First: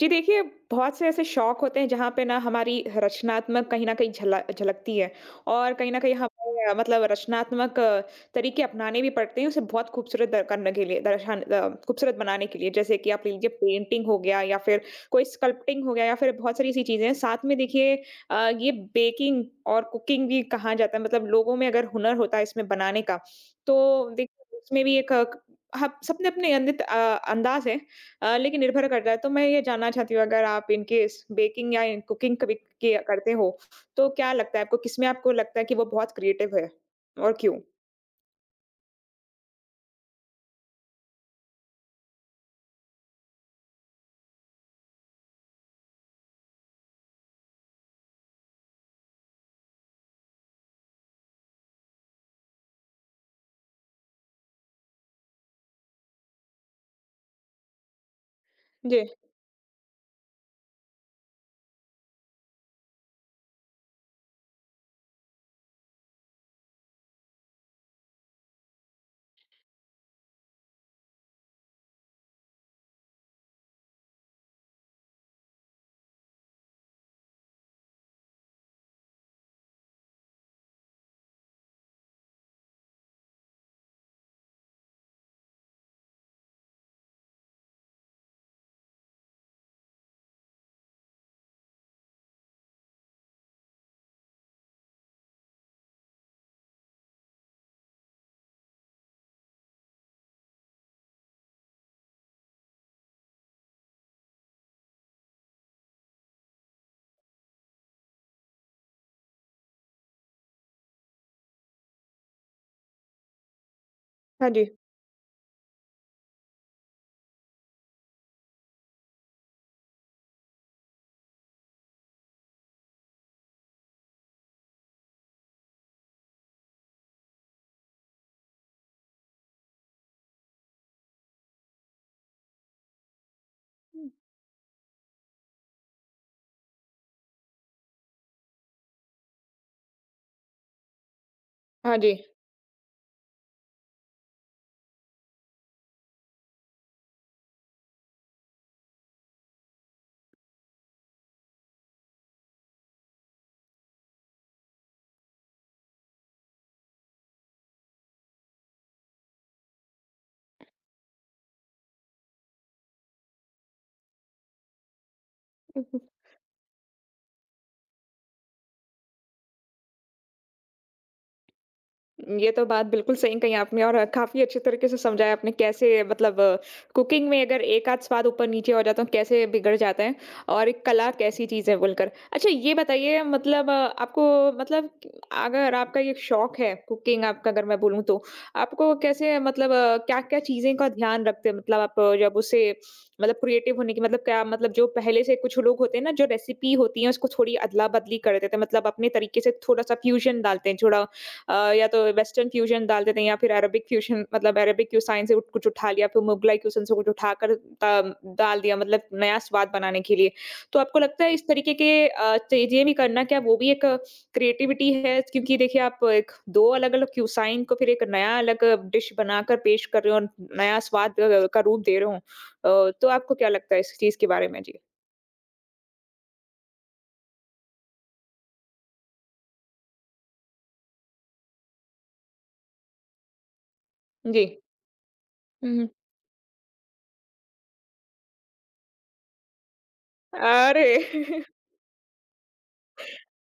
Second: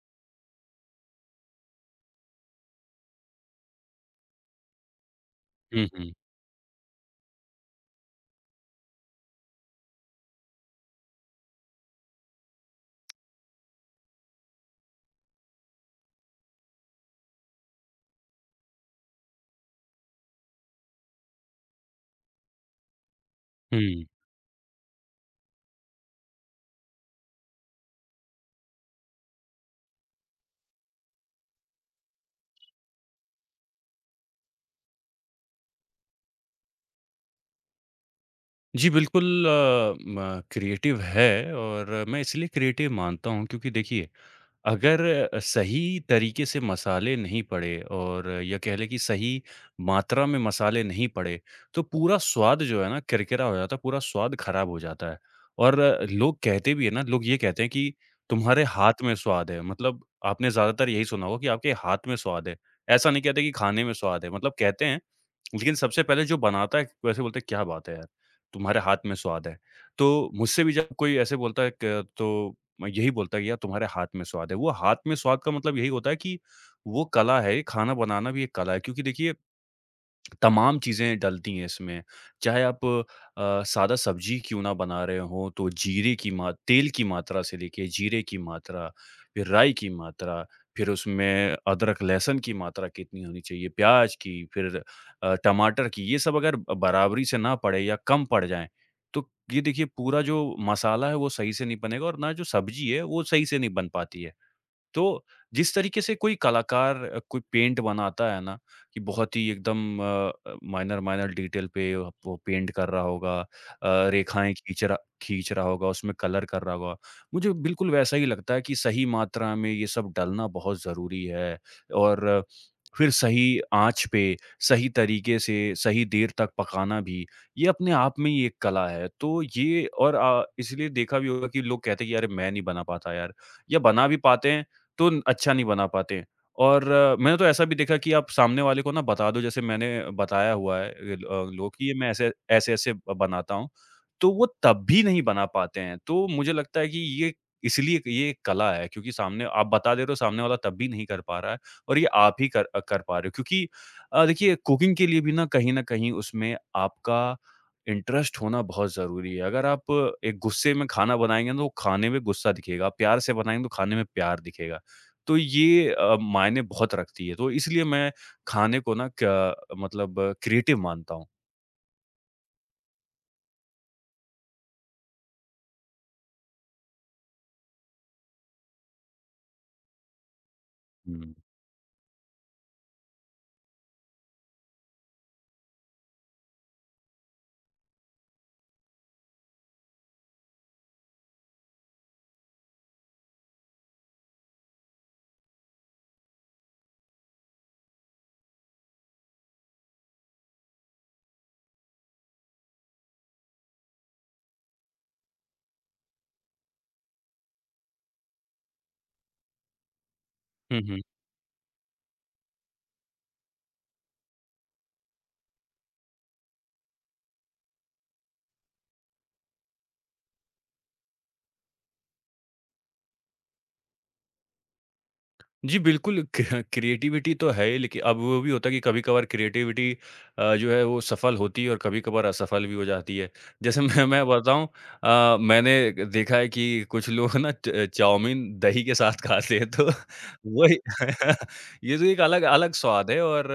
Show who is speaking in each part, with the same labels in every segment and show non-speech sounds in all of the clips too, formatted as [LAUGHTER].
Speaker 1: जी देखिए, बहुत से ऐसे शौक होते हैं जहाँ पे ना हमारी रचनात्मक कहीं न कहीं झला झलकती है और
Speaker 2: हुँ,
Speaker 1: कहीं न
Speaker 2: हुँ।
Speaker 1: कहीं हमें मतलब रचनात्मक तरीके अपनाने भी पड़ते हैं उसे बहुत खूबसूरत द करने के लिए दर्शान अ, खूबसूरत बनाने के लिए। जैसे कि आप ले लीजिए पेंटिंग हो गया या फिर कोई स्कल्पटिंग हो गया या फिर बहुत सारी ऐसी चीज़ें हैं। साथ में देखिए ये बेकिंग और कुकिंग भी कहा जाता है मतलब लोगों में अगर हुनर होता है इसमें बनाने का, तो
Speaker 2: हुँ।
Speaker 1: देखिए उसमें भी एक अ, क ह सबने अपने अंदाज़ है लेकिन निर्भर करता है, तो मैं ये जानना चाहती हूँ अगर आप इन केस बेकिंग या कुकिंग कभी किया करते हो, तो क्या लगता है आपको किसमें आपको लगता है कि वो बहुत क्रिएटिव है और क्यों?
Speaker 2: जी, बिल्कुल अ, म क्रिएटिव है और मैं इसलिए क्रिएटिव मानता हूँ क्योंकि देखिए, अगर सही तरीके से मसाले नहीं पड़े और या कह लें कि सही मात्रा में मसाले नहीं पड़े, तो पूरा स्वाद जो है ना किरकिरा हो जाता है, पूरा स्वाद खराब हो जाता है। और लोग कहते भी हैं ना, लोग ये कहते हैं कि तुम्हारे हाथ
Speaker 1: जी।
Speaker 2: में स्वाद है, मतलब आपने ज़्यादातर यही सुना होगा कि आपके हाथ में स्वाद है। ऐसा नहीं कहते कि खाने में स्वाद है, मतलब कहते हैं लेकिन सबसे पहले जो बनाता है, वैसे बोलते हैं क्या बात है यार, तुम्हारे हाथ में स्वाद है। तो मुझसे भी जब कोई ऐसे बोलता है क तो मैं यही बोलता है कि यार तुम्हारे हाथ में स्वाद है। वो हाथ में स्वाद का मतलब यही होता है कि वो कला है, खाना बनाना भी एक कला है। क्योंकि देखिए तमाम चीज़ें डलती हैं इसमें। चाहे आप सादा सब्ज़ी क्यों ना बना रहे हों, तो जीरे की मा तेल की मात्रा से लेके जीरे की मात्रा, फिर राई की मात्रा, फिर उसमें अदरक, लहसुन की मात्रा कितनी होनी चाहिए, प्याज़ की, फिर टमाटर की, ये सब अगर बराबरी से ना पड़े या कम पड़ जाएँ, तो ये देखिए पूरा जो मसाला है, वो सही से नहीं बनेगा और ना जो सब्ज़ी है, वो सही से नहीं बन पाती है। तो जिस तरीके से कोई कलाकार कोई पेंट बनाता है ना कि बहुत ही एकदम माइनर माइनर डिटेल पे वो पेंट कर रहा होगा,
Speaker 1: हाँ
Speaker 2: रेखाएँ
Speaker 1: जी।
Speaker 2: खींच रहा होगा, उसमें कलर कर रहा होगा। मुझे बिल्कुल वैसा ही लगता है कि सही मात्रा में ये सब डलना बहुत ज़रूरी है और फिर सही आँच पे, सही तरीके से, सही देर तक पकाना भी, ये अपने आप में ही एक कला है। तो ये और इसलिए देखा भी होगा कि लोग कहते हैं कि अरे! मैं नहीं बना पाता यार या बना भी पाते हैं तो न अच्छा नहीं बना पाते हैं। और मैंने तो ऐसा भी देखा कि आप सामने वाले को ना बता दो जैसे मैंने बताया हुआ है लोग कि ये
Speaker 1: हाँ
Speaker 2: मैं
Speaker 1: जी।
Speaker 2: ऐसे-ऐसे ब बनाता हूँ, तो वो तब भी नहीं बना पाते हैं। तो मुझे लगता है कि ये इसलिए ये एक कला है क्योंकि सामने आप बता दे रहे हो सामने वाला तब भी नहीं कर पा रहा है और ये आप ही कर पा रहे हो क्योंकि देखिए कुकिंग के लिए भी ना कहीं न कहीं उसमें आपका इंटरेस्ट होना बहुत ज़रूरी है। अगर आप एक गुस्से में खाना बनाएँगे ना तो खाने में गुस्सा दिखेगा, प्यार से बनाएँगे तो खाने में प्यार दिखेगा। तो ये मायने बहुत रखती है। तो इसलिए मैं खाने को ना क मतलब क्रिएटिव मानता हूँ।
Speaker 1: ये तो बात बिल्कुल सही कही आपने और काफ़ी अच्छे तरीके से समझाया आपने कैसे मतलब कुकिंग में अगर एक आध स्वाद ऊपर नीचे हो जाता है तो कैसे बिगड़ जाते हैं और एक कला कैसी चीज़ है बोलकर। अच्छा ये बताइए मतलब आपको मतलब अगर आपका ये शौक है कुकिंग आपका अगर मैं बोलूँ तो, आपको कैसे मतलब क्या-क्या चीज़ें का ध्यान रखते हैं? मतलब आप जब उसे मतलब क्रिएटिव होने की मतलब क्या मतलब जो पहले से कुछ लोग होते हैं ना जो रेसिपी होती है उसको थोड़ी अदला-बदली कर देते हैं मतलब अपने तरीके से थोड़ा-सा फ्यूज़न डालते हैं, थोड़ा या तो वेस्टर्न फ्यूजन डाल देते हैं या फिर अरबिक फ्यूजन मतलब अरबिक क्यूसाइन से कुछ उठा लिया फिर मुगलाई क्यूसाइन से कुछ उठाकर डाल दिया मतलब नया स्वाद बनाने के लिए तो आपको
Speaker 2: हुँ।
Speaker 1: लगता है इस तरीके के चीजें भी करना क्या वो भी एक क्रिएटिविटी है क्योंकि देखिए आप एक दो अलग अलग क्यूसाइन को फिर एक नया अलग डिश बनाकर पेश कर रहे हो और नया स्वाद का रूप दे रहे हो तो आपको क्या लगता है इस चीज के बारे में जी
Speaker 2: जी, बिल्कुल क्रिएटिविटी तो है ही लेकिन अब वो भी होता है कि कभी-कभार क्रिएटिविटी जो है वो सफल होती है और कभी-कभार असफल भी हो जाती है। जैसे [LAUGHS] मैं
Speaker 1: जी
Speaker 2: बताऊँ, मैंने
Speaker 1: हम्म,
Speaker 2: देखा है कि कुछ लोग ना च चाउमीन दही के साथ खाते हैं तो वही
Speaker 1: अरे
Speaker 2: [LAUGHS]
Speaker 1: [LAUGHS]
Speaker 2: ये तो एक अलग अलग स्वाद है और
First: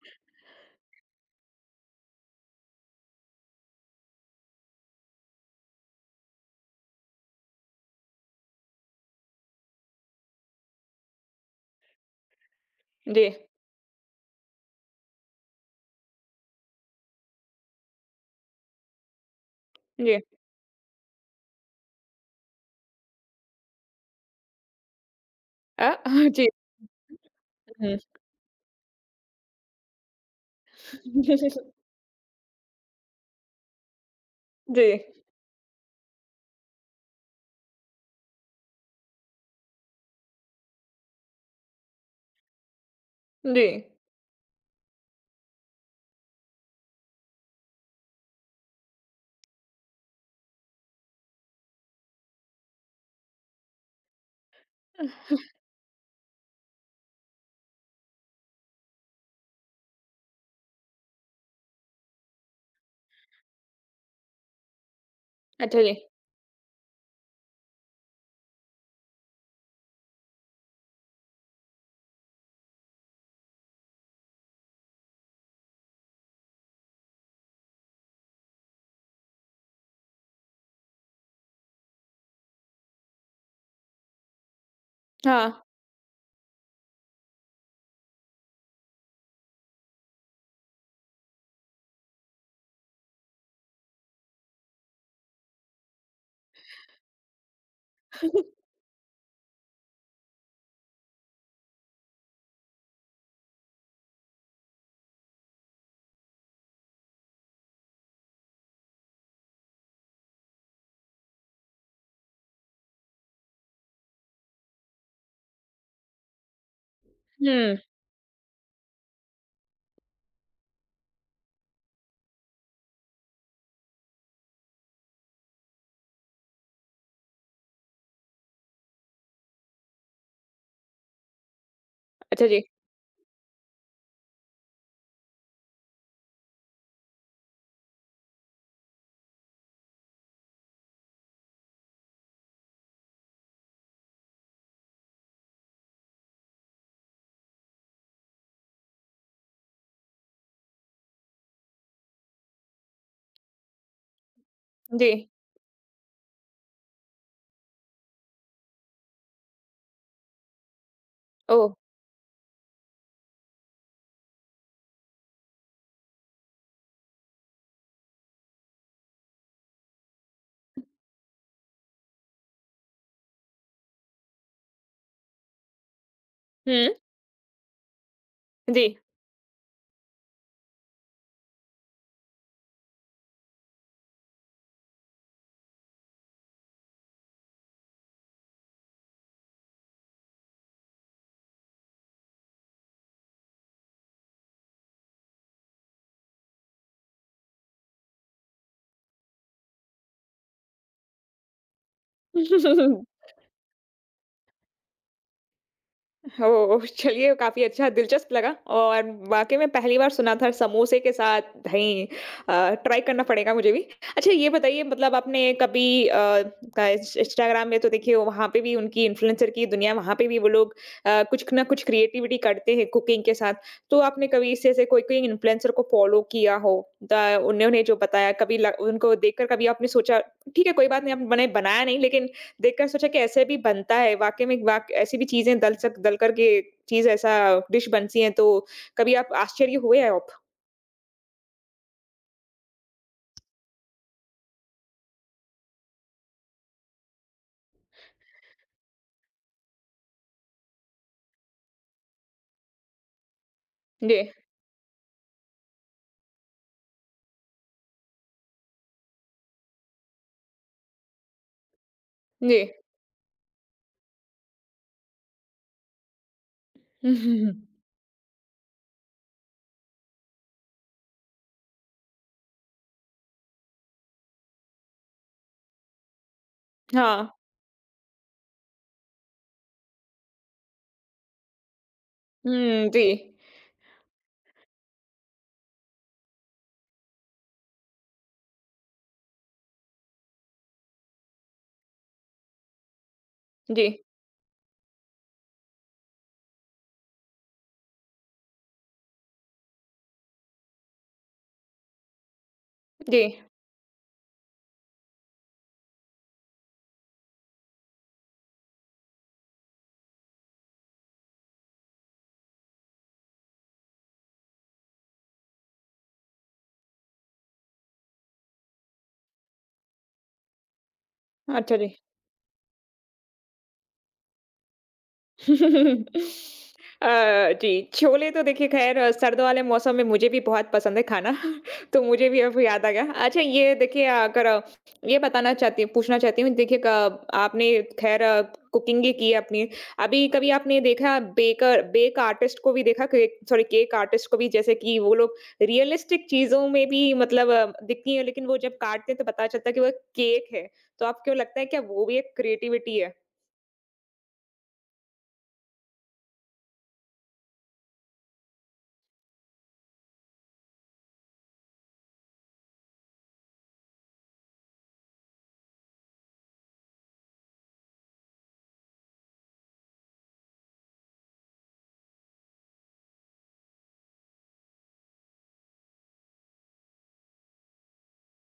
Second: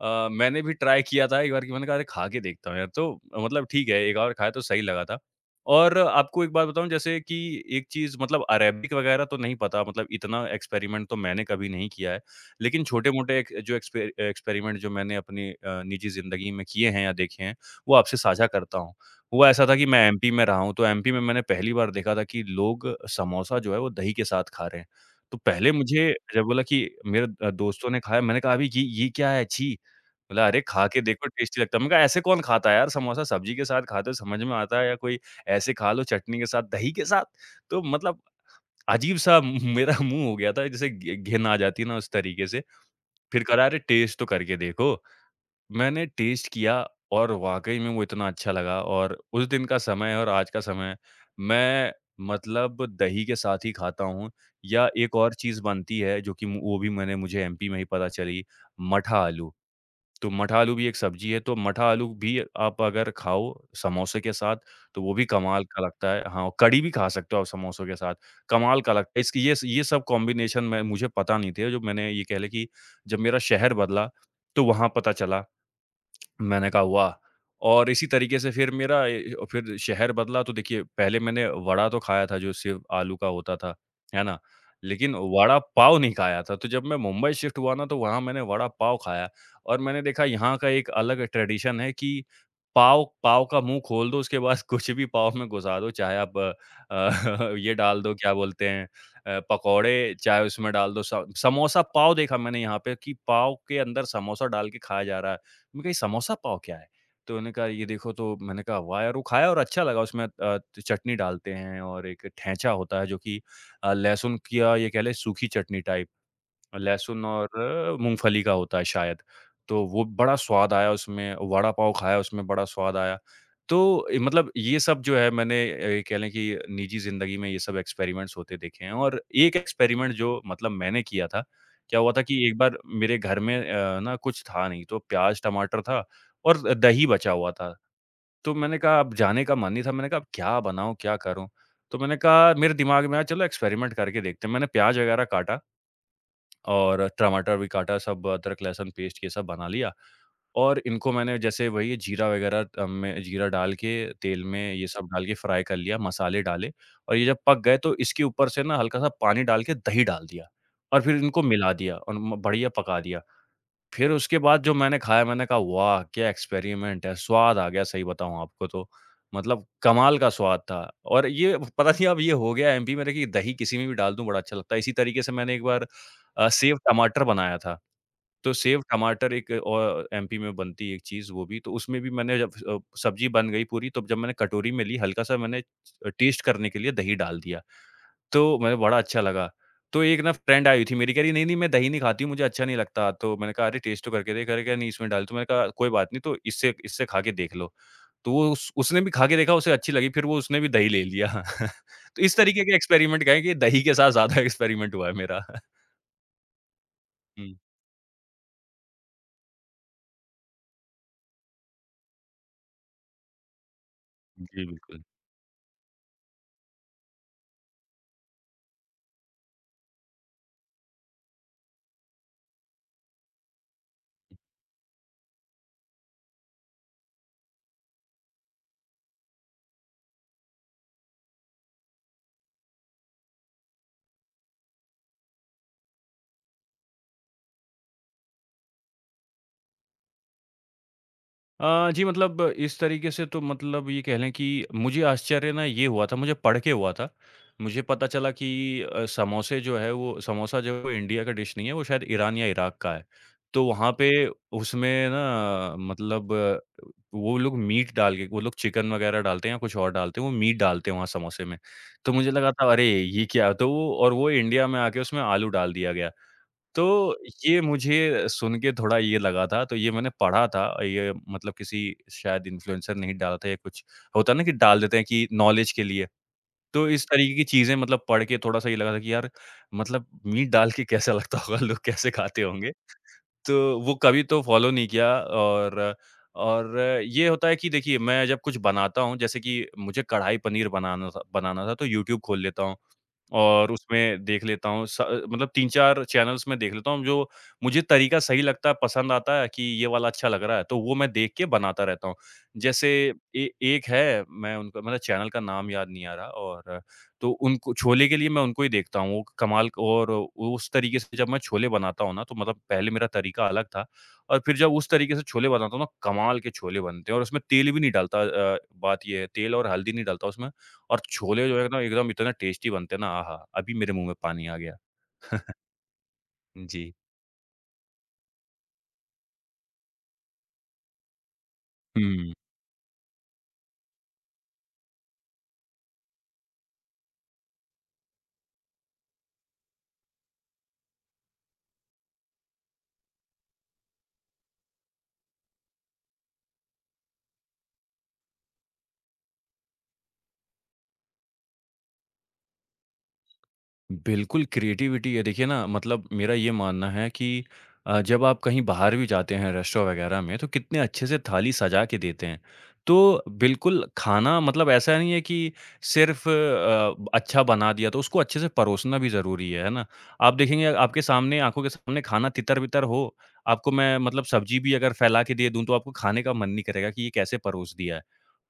Speaker 2: मैंने भी ट्राई किया था एक बार कि मैंने कहा अरे खा के देखता हूँ यार, तो मतलब ठीक है, एक बार खाया तो सही लगा था। और आपको एक बात बताऊँ जैसे कि एक चीज़ मतलब अरेबिक वग़ैरह तो नहीं पता मतलब इतना एक्सपेरिमेंट तो मैंने कभी नहीं किया है। लेकिन
Speaker 1: जी
Speaker 2: छोटे-मोटे एक जो एक्सपेरिमेंट जो मैंने अपनी निजी ज़िंदगी में किए हैं या देखे हैं, वो आपसे साझा करता हूँ। हुआ ऐसा था कि मैं
Speaker 1: जी
Speaker 2: एमपी में रहा हूँ, तो एमपी में मैंने पहली बार देखा था कि लोग समोसा जो है वो दही के साथ खा रहे हैं। तो पहले
Speaker 1: अ,
Speaker 2: मुझे
Speaker 1: [LAUGHS]
Speaker 2: जब
Speaker 1: जी
Speaker 2: बोला कि मेरे दोस्तों
Speaker 1: हम्म।
Speaker 2: ने खाया मैंने कहा अभी ये क्या है छी! बोला, "अरे! खा के देखो टेस्टी
Speaker 1: [LAUGHS]
Speaker 2: लगता है।" मैंने कहा, "ऐसे कौन खाता है यार समोसा सब्जी के साथ खाते हो समझ में आता
Speaker 1: जी,
Speaker 2: है या कोई ऐसे खा लो चटनी के साथ, दही के साथ।" तो मतलब अजीब-सा [LAUGHS] मेरा मुँह हो गया था जैसे घि घिन आ जाती है ना उस तरीके से। फिर कह रहा,
Speaker 1: जी।
Speaker 2: "अरे! टेस्ट तो करके देखो।" मैंने टेस्ट किया और वाक़ई में वो इतना अच्छा लगा और उस दिन का समय और आज का समय मैं मतलब दही के साथ ही खाता हूँ या एक और चीज़ बनती है जो कि वो भी मैंने मुझे एमपी में ही पता चली, मठा आलू। तो मठा आलू भी एक सब्जी है, तो मठा आलू भी आप अगर खाओ समोसे के साथ, तो वो भी कमाल
Speaker 1: अच्छा
Speaker 2: का
Speaker 1: जी,
Speaker 2: लगता है। हाँ, कढ़ी भी खा सकते हो आप समोसों के साथ, कमाल का लगता है। इसकी ये सब कॉम्बिनेशन मैं मुझे पता नहीं थे, जो मैंने ये कह लें कि जब मेरा शहर बदला, तो वहाँ पता चला। मैंने कहा वाह! और इसी तरीके से फिर मेरा फिर शहर बदला तो देखिए पहले मैंने वड़ा तो खाया था जो सिर्फ़ आलू का होता था, है ना? लेकिन
Speaker 1: हाँ।
Speaker 2: वड़ा पाव नहीं खाया था, तो जब मैं मुंबई शिफ्ट हुआ ना तो वहाँ मैंने वड़ा पाव खाया और मैंने देखा यहाँ का एक अलग ट्रेडिशन है कि पाव पाव का मुँह खोल दो उसके बाद [LAUGHS] कुछ भी पाव में घुसा दो, चाहे आप अ, [LAUGHS] ये डाल दो क्या बोलते
Speaker 1: [LAUGHS]
Speaker 2: हैं, पकौड़े चाहे उसमें डाल दो स समोसा पाव देखा मैंने यहाँ पे कि पाव के अंदर समोसा डाल के खाया जा रहा है। मैंने कहा ये समोसा पाव क्या है? तो उन्होंने कहा ये देखो तो मैंने कहा वाह यार! वो खाया और अच्छा लगा उसमें अ, त चटनी डालते हैं और एक ठेचा होता है जो कि लहसुन की या ये कह लें सूखी चटनी टाइप लहसुन और
Speaker 1: हुँ,
Speaker 2: मूँगफली का होता है शायद, तो वो बड़ा स्वाद आया उसमें, वड़ा पाव खाया उसमें बड़ा स्वाद आया। तो मतलब ये सब जो है मैंने कह लें कि निजी ज़िंदगी में ये सब एक्सपेरिमेंट्स होते देखे हैं और एक एक्सपेरिमेंट जो मतलब मैंने किया था, क्या हुआ था
Speaker 1: अच्छा
Speaker 2: कि एक
Speaker 1: जी,
Speaker 2: बार मेरे घर में ना कुछ था नहीं, तो प्याज़, टमाटर था और दही बचा हुआ था। तो मैंने कहा अब जाने का मन नहीं था, मैंने कहा अब क्या बनाऊँ, क्या करूँ? तो मैंने कहा मेरे दिमाग में आया चलो एक्सपेरिमेंट करके देखते हैं। मैंने प्याज़ वगैरह काटा और टमाटर भी काटा, सब अदरक, लहसुन पेस्ट ये सब बना लिया और इनको मैंने जैसे वही जीरा डाल के तेल में ये सब
Speaker 1: जी,
Speaker 2: डाल के फ्राई कर लिया, मसाले डाले और ये जब पक गए तो इसके ऊपर से ना हल्का-सा पानी डाल के दही डाल दिया और फिर इनको
Speaker 1: ओह!
Speaker 2: मिला दिया और म बढ़िया पका दिया। फिर उसके बाद जो मैंने खाया मैंने कहा वाह! क्या एक्सपेरिमेंट है, स्वाद आ गया सही बताऊँ आपको तो। मतलब कमाल का स्वाद था और ये पता नहीं अब ये हो गया एमपी में रह कि दही किसी में भी डाल दूँ बड़ा अच्छा लगता है। इसी तरीके से मैंने एक बार सेव
Speaker 1: हुँ,
Speaker 2: टमाटर बनाया था। तो सेव
Speaker 1: जी।
Speaker 2: टमाटर एक और एमपी में बनती है एक चीज़ वो भी, तो उसमें भी मैंने जब सब्ज़ी बन गई पूरी तो जब मैंने कटोरी में ली हल्का-सा मैंने टेस्ट करने के लिए दही डाल दिया। तो मैं बड़ा अच्छा लगा। तो एक ना फ्रेंड आई हुई थी मेरी कह रही, "नहीं-नहीं मैं दही नहीं खाती हूँ, मुझे अच्छा नहीं लगता।" तो मैंने कहा, "अरे! टेस्ट तो करके देख।" कह रही, "नहीं इसमें डाल" तो मैंने कहा, "कोई बात नहीं तो इससे इससे खा के देख लो।" तो वो उस उसने भी खा के देखा, उसे अच्छी लगी, फिर वो उसने भी दही ले लिया। [LAUGHS] तो इस तरीके के
Speaker 1: [LAUGHS]
Speaker 2: एक्सपेरिमेंट कहें कि दही के साथ ज़्यादा [LAUGHS] एक्सपेरिमेंट हुआ है मेरा। [LAUGHS]
Speaker 1: ओह! चलिए
Speaker 2: हुँ।
Speaker 1: काफ़ी अच्छा दिलचस्प लगा और वाक़ई में पहली बार सुना था समोसे के साथ दही अ, ट्राई करना पड़ेगा मुझे भी। अच्छा ये
Speaker 2: जी,
Speaker 1: बताइए
Speaker 2: बिल्कुल।
Speaker 1: मतलब आपने कभी का इंस्टाग्राम में तो देखिए वहाँ पे भी उनकी इन्फ्लुएंसर की दुनिया वहाँ पे भी वो लोग कुछ ना कुछ क्रिएटिविटी करते हैं कुकिंग के साथ। तो आपने कभी इससे ऐसे कोई-कोई इन्फ्लुएंसर को फ़ॉलो किया हो द उन्होंने जो बताया कभी ल उनको देखकर कभी आपने सोचा ठीक है कोई बात नहीं आपने बनाया नहीं लेकिन देखकर सोचा कि ऐसे भी बनता है, वाक़ई में वाक़ ऐसी भी चीज़ें दल कर के चीज़ ऐसा डिश बनती हैं, तो कभी आप आश्चर्य हुए हैं आप?
Speaker 2: जी मतलब इस तरीके से तो मतलब ये कह लें कि मुझे आश्चर्य ना ये हुआ था, मुझे पढ़ के हुआ था। मुझे पता चला कि अ, समोसे जो है वो समोसा जो है वो इंडिया का डिश नहीं है, वो शायद ईरान या इराक का है। तो वहाँ पे
Speaker 1: जी,
Speaker 2: उसमें वो लोग चिकन वग़ैरह डालते हैं या कुछ और डालते हैं, वो मीट डालते हैं वहाँ समोसे में। तो मुझे लगा
Speaker 1: जी।
Speaker 2: था अरे! ये क्या? तो वो इंडिया में आके उसमें आलू डाल दिया गया। तो
Speaker 1: [LAUGHS] हम्म, हम्म,
Speaker 2: ये
Speaker 1: हम्म,
Speaker 2: मुझे सुन के थोड़ा ये लगा था, तो ये मैंने पढ़ा था। ये मतलब किसी शायद इन्फ्लुएंसर ने ही डाला था या कुछ होता है ना कि डाल देते हैं कि नॉलेज के लिए। तो इस
Speaker 1: हाँ।
Speaker 2: तरीके की चीज़ें मतलब पढ़ के थोड़ा-सा ये लगा था कि यार मतलब मीट डाल के कैसा लगता होगा? लोग कैसे खाते होंगे?
Speaker 1: हुँ, जी।
Speaker 2: तो वो कभी तो फ़ॉलो नहीं किया। और ये होता है कि देखिए, मैं जब कुछ बनाता हूँ, जैसे कि मुझे कढ़ाई पनीर बनाना था बनाना था, तो यूट्यूब खोल लेता हूँ। और
Speaker 1: जी,
Speaker 2: उसमें देख लेता हूँ, स मतलब 3-4 चैनल्स में देख लेता हूँ, जो मुझे तरीका सही लगता है, पसंद आता है कि ये वाला अच्छा लग रहा है, तो वो मैं देख के बनाता रहता हूँ। जैसे
Speaker 1: जी।
Speaker 2: ए एक है, मैं उनका मतलब चैनल का नाम याद नहीं आ रहा, और तो उनको छोले के लिए मैं उनको ही देखता हूँ, वो कमाल। और उस तरीके से जब मैं छोले बनाता हूँ ना, तो मतलब पहले मेरा तरीका अलग था, और फिर जब उस तरीके से छोले बनाता हूँ ना, कमाल के छोले बनते हैं, और उसमें तेल भी नहीं डालता। अ, बात ये है, तेल और हल्दी नहीं डालता उसमें। और छोले जो है
Speaker 1: अच्छा
Speaker 2: ना,
Speaker 1: जी।
Speaker 2: एकदम इतने टेस्टी बनते हैं ना, आहा! अभी मेरे मुँह में पानी आ गया। [LAUGHS]
Speaker 1: [LAUGHS]
Speaker 2: जी।
Speaker 1: अ, जी, छोले तो देखिए ख़ैर सर्द वाले मौसम में मुझे भी बहुत पसंद है खाना, [LAUGHS] तो मुझे
Speaker 2: हुँ,
Speaker 1: भी अब याद आ गया। अच्छा ये देखिए अगर ये बताना चाहती पूछना चाहती हूँ देखिए क आपने ख़ैर कुकिंग ही की है अपनी, अभी कभी आपने देखा बेक आर्टिस्ट को भी देखा केक आर्टिस्ट को भी जैसे कि वो लोग रियलिस्टिक चीज़ों में भी मतलब दिखती है, लेकिन वो जब काटते हैं तो पता चलता है कि वो केक है। तो आपको लगता है क्या वो भी एक क्रिएटिविटी है?
Speaker 2: बिल्कुल क्रिएटिविटी है। देखिए ना, मतलब मेरा ये मानना है कि जब आप कहीं बाहर भी जाते हैं रेस्टोरेंट वगैरह में, तो कितने अच्छे से थाली सजा के देते हैं। तो बिल्कुल, खाना मतलब ऐसा नहीं है कि सिर्फ़ अच्छा बना दिया, तो उसको अच्छे से परोसना भी ज़रूरी है ना? आप देखेंगे, आपके सामने आँखों के सामने खाना तितर-बितर हो, आपको, मैं मतलब सब्ज़ी भी अगर फैला के दे दूँ, तो आपको खाने का मन नहीं करेगा कि ये कैसे परोस दिया है।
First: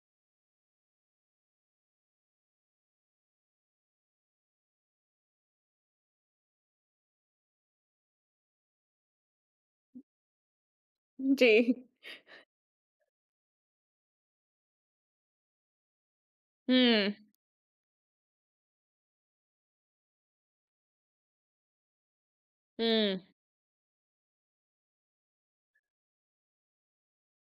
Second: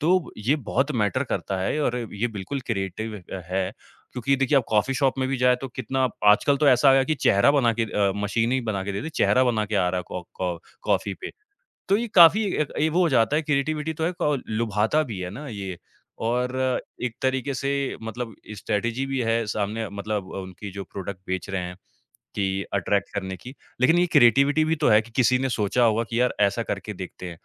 Speaker 2: तो ये बहुत मैटर करता है, और ये बिल्कुल क्रिएटिव है, क्योंकि देखिए, आप कॉफ़ी शॉप में भी जाएँ तो कितना आजकल तो ऐसा आ गया कि चेहरा बना के, मशीन ही बना के देती है, चेहरा बना के आ रहा है कॉ कॉ कॉफ़ी पे।
Speaker 1: जी।
Speaker 2: तो ये काफ़ी एक ये वो हो जाता है, क्रिएटिविटी तो है, क लुभाता भी है ना ये। और
Speaker 1: हुँ।
Speaker 2: एक तरीके से मतलब स्ट्रैटेजी भी है सामने, मतलब उनकी जो प्रोडक्ट बेच रहे हैं, कि अट्रैक्ट
Speaker 1: हुँ।
Speaker 2: करने की। लेकिन ये क्रिएटिविटी भी तो है कि किसी ने सोचा होगा कि यार, ऐसा करके देखते हैं।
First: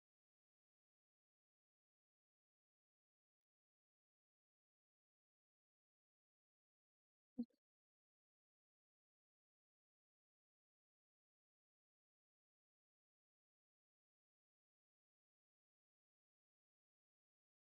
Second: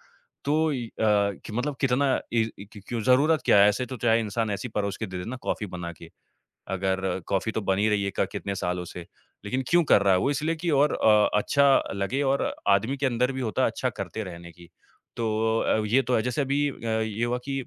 Speaker 2: तो कि मतलब कितना, इ इ- क्यों क्यों ज़रूरत क्या है? ऐसे तो चाहे इंसान ऐसी परोस के दे दे ना कॉफ़ी बना के। अगर कॉफ़ी तो बनी रही है क कितने सालों से। लेकिन क्यों कर रहा है? वो इसलिए कि और अच्छा लगे, और आदमी के अंदर भी होता है अच्छा करते रहने की। तो ये तो है। जैसे अभी ये हुआ कि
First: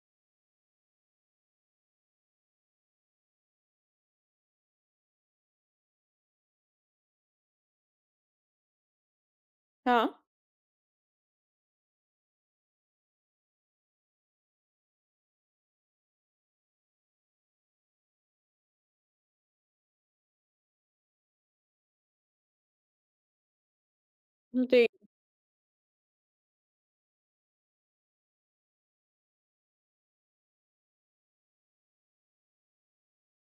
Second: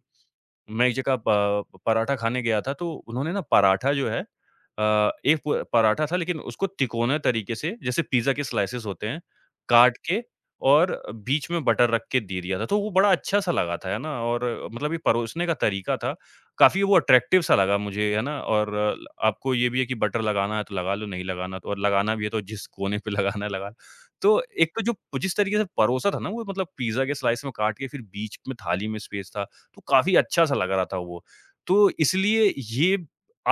Speaker 2: मैं एक जगह प पराठा खाने गया था, तो उन्होंने ना पराठा जो है एक प पराठा था, लेकिन उसको तिकोने तरीके से, जैसे पिज़्ज़ा के स्लाइसेस होते हैं, काट
Speaker 1: हाँ।
Speaker 2: के और बीच में बटर रख के दे दिया था। तो वो बड़ा अच्छा-सा लगा था, है ना? और मतलब ये परोसने का तरीका था, काफ़ी वो अट्रैक्टिव-सा लगा मुझे, है ना? और आपको ये भी है कि बटर लगाना है तो लगा लो, नहीं लगाना तो, और लगाना भी है तो जिस कोने पे [LAUGHS] लगाना है लगा लो। तो एक तो
Speaker 1: जी।
Speaker 2: जो जिस तरीके से परोसा था ना, वो मतलब पिज़्ज़ा के स्लाइस में काट के फिर बीच में थाली में स्पेस था। तो काफ़ी अच्छा-सा लग रहा था वो। तो इसलिए ये,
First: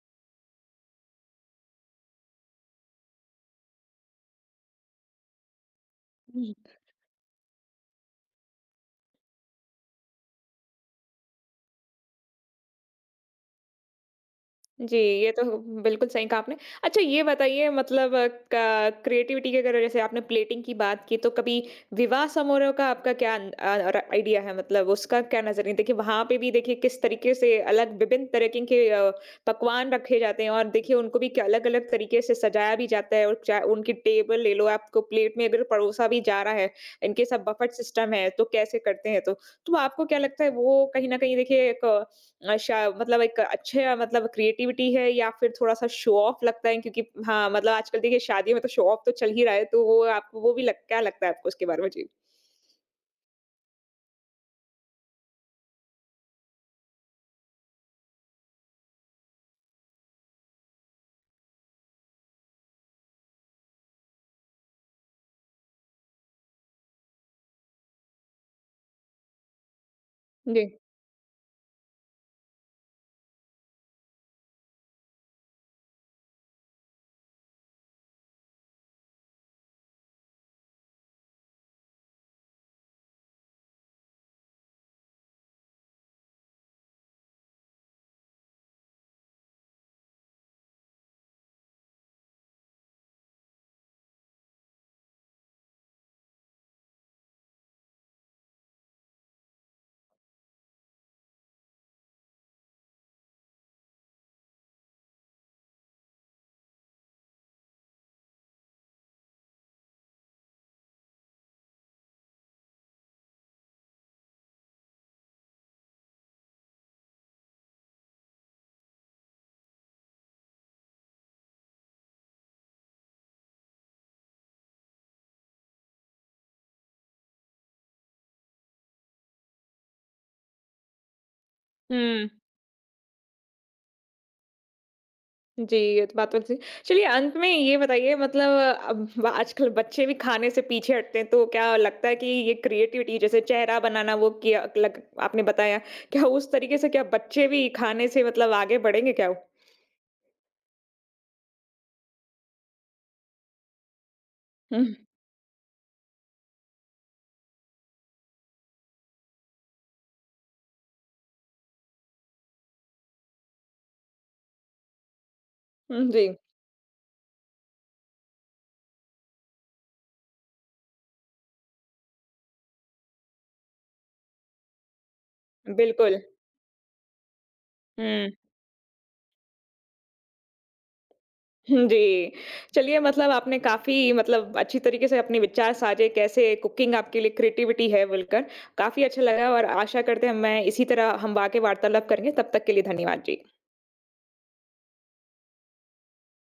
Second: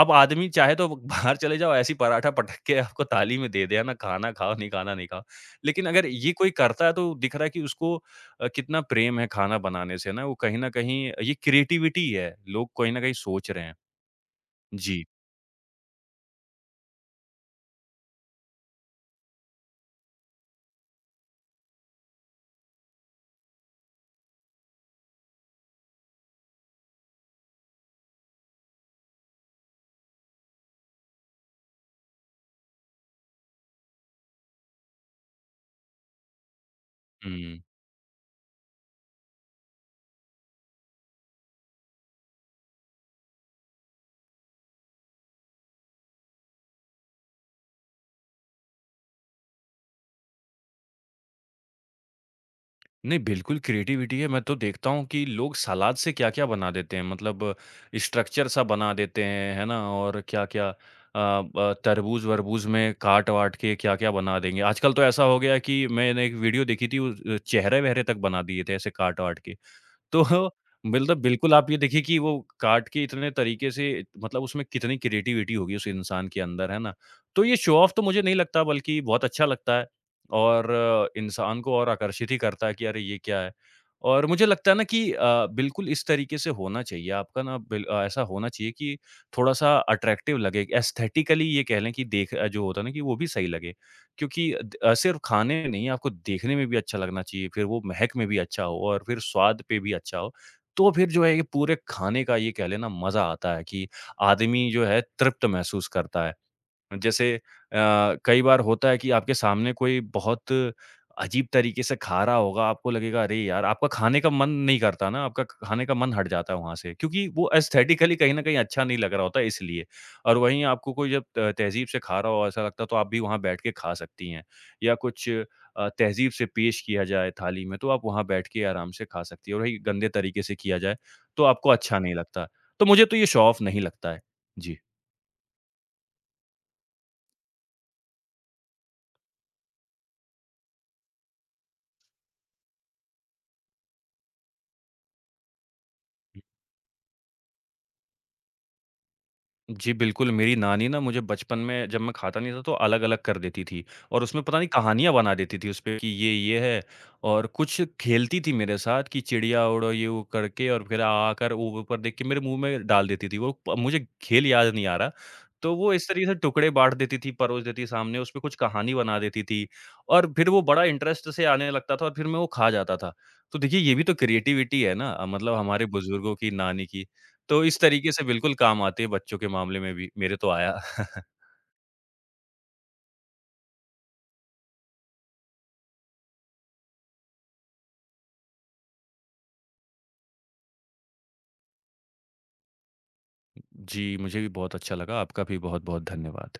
Speaker 2: अब आदमी चाहे तो [LAUGHS] बाहर चले जाओ, ऐसी पराठा पटक के आपको थाली में दे दे, है ना? खाना खाओ, नहीं खाना नहीं खाओ। लेकिन अगर ये कोई
Speaker 1: हुँ।
Speaker 2: करता है तो दिख रहा है कि उसको कितना प्रेम है खाना बनाने से ना, वो कहीं न कहीं ये क्रिएटिविटी है। लोग कहीं न कहीं सोच रहे हैं।
Speaker 1: जी,
Speaker 2: जी।
Speaker 1: ये तो बिल्कुल सही कहा आपने। अच्छा ये बताइए मतलब क क्रिएटिविटी की अगर जैसे आपने प्लेटिंग की बात की तो कभी विवाह समारोह का आपका क्या अ, र आइडिया है मतलब उसका क्या नज़रिया देखिए वहाँ पे भी देखिए किस तरीके से अलग विभिन्न तरीके के पकवान रखे जाते हैं और देखिए उनको भी अलग-अलग तरीके से सजाया भी जाता है और चा उनकी टेबल ले लो आपको प्लेट में अगर परोसा भी जा रहा है, इनके सब
Speaker 2: हुँ।
Speaker 1: बफेट सिस्टम है तो कैसे करते हैं तो? तो आपको क्या लगता है वो कहीं न कहीं देखिए एक अच्छा मतलब एक अच्छे मतलब क्रिएटिविटी है या फिर थोड़ा-सा शो ऑफ लगता है क्योंकि हाँ, मतलब आजकल देखिए शादी में तो शो ऑफ तो चल ही रहा है, तो वो आपको वो भी लग क्या लगता है आपको उसके बारे में? जी।
Speaker 2: नहीं, बिल्कुल क्रिएटिविटी है। मैं तो देखता हूँ कि लोग सलाद से क्या-क्या बना देते हैं। मतलब स्ट्रक्चर सा बना देते हैं, है ना? और क्या-क्या, अ, ब तरबूज-वरबूज में काट-वाट के क्या-क्या बना देंगे। आजकल तो ऐसा हो गया है कि मैंने एक वीडियो देखी थी, उस चेहरे-वहरे तक बना दिए थे ऐसे काट-वाट के। तो
Speaker 1: जी।
Speaker 2: मतलब बिल्कुल, आप ये देखिए कि वो काट के इतने तरीके से, मतलब उसमें कितनी क्रिएटिविटी होगी उस इंसान के अंदर, है ना? तो ये शो ऑफ तो मुझे नहीं लगता, बल्कि बहुत अच्छा लगता है, और इंसान को और आकर्षित ही करता है कि अरे ये क्या है? और मुझे लगता है ना कि बिल्कुल इस तरीके से होना चाहिए आपका ना, ऐसा होना चाहिए कि थोड़ा-सा अट्रैक्टिव लगे, एस्थेटिकली ये कह लें कि जो होता है ना, कि वो भी सही लगे। क्योंकि सिर्फ़ खाने में नहीं, आपको देखने में भी अच्छा लगना चाहिए, फिर वो महक में भी अच्छा हो, और फिर स्वाद पे भी अच्छा हो। तो फिर जो है, ये पूरे खाने का ये कह लेना मज़ा आता है कि आदमी जो है, तृप्त महसूस करता है। जैसे, कई बार होता है कि आपके सामने कोई बहुत अजीब तरीके से खा रहा होगा, आपको लगेगा अरे यार! आपका खाने का मन नहीं करता ना, आपका खाने का मन हट जाता है वहाँ से, क्योंकि वो एस्थेटिकली कहीं न कहीं अच्छा नहीं लग रहा होता है इसलिए। और वहीं आपको कोई जब त तहज़ीब से खा रहा हो, ऐसा लगता है तो आप भी वहाँ बैठ के खा सकती हैं, या कुछ तहज़ीब से पेश किया जाए थाली में, तो आप वहाँ बैठ के आराम से खा सकती हैं, और वही गंदे तरीके से किया जाए, तो आपको अच्छा नहीं
Speaker 1: हुँ।
Speaker 2: लगता। तो मुझे तो ये शो ऑफ नहीं लगता है। जी।
Speaker 1: जी, ये तो बात वैसे चलिए अंत में ये बताइए मतलब अब आजकल बच्चे भी खाने से पीछे हटते हैं, तो क्या लगता है कि ये क्रिएटिविटी जैसे चेहरा बनाना वो किया लग आपने बताया, क्या उस तरीके से क्या बच्चे भी खाने से मतलब आगे बढ़ेंगे क्या?
Speaker 2: जी, बिल्कुल, मेरी नानी ना मुझे बचपन में जब मैं खाता नहीं था, तो अलग-अलग कर देती थी, और उसमें पता नहीं
Speaker 1: हुँ,
Speaker 2: कहानियाँ बना देती थी उसपे कि ये है, और कुछ खेलती थी मेरे साथ कि चिड़िया उड़ो, ये वो करके, और फिर आ कर ऊ ऊपर देख के मेरे मुँह में डाल देती थी वो, प मुझे खेल याद नहीं आ रहा। तो वो
Speaker 1: हुँ,
Speaker 2: इस
Speaker 1: [LAUGHS]
Speaker 2: तरीके
Speaker 1: जी,
Speaker 2: से टुकड़े बाँट देती थी, परोस देती थी सामने, उसपे कुछ कहानी बना देती थी, और फिर वो बड़ा इंटरेस्ट से आने लगता था, और फिर मैं वो खा जाता था। तो देखिए, ये भी तो क्रिएटिविटी है ना, मतलब हमारे
Speaker 1: बिल्कुल।
Speaker 2: बुजुर्गों की, नानी की। तो इस तरीके से
Speaker 1: हुँ।
Speaker 2: बिल्कुल काम आती है बच्चों के मामले में भी, मेरे तो आया। [LAUGHS]
Speaker 1: [LAUGHS] हुँ, जी। चलिए मतलब आपने काफ़ी मतलब अच्छी तरीके से अपने विचार साझे कैसे कुकिंग आपके लिए क्रिएटिविटी है बोलकर, काफ़ी अच्छा लगा और आशा करते हैं मैं इसी तरह हम आगे वार्तालाप करेंगे, तब तक के लिए धन्यवाद जी।
Speaker 2: जी, मुझे भी बहुत अच्छा लगा। आपका भी बहुत-बहुत धन्यवाद।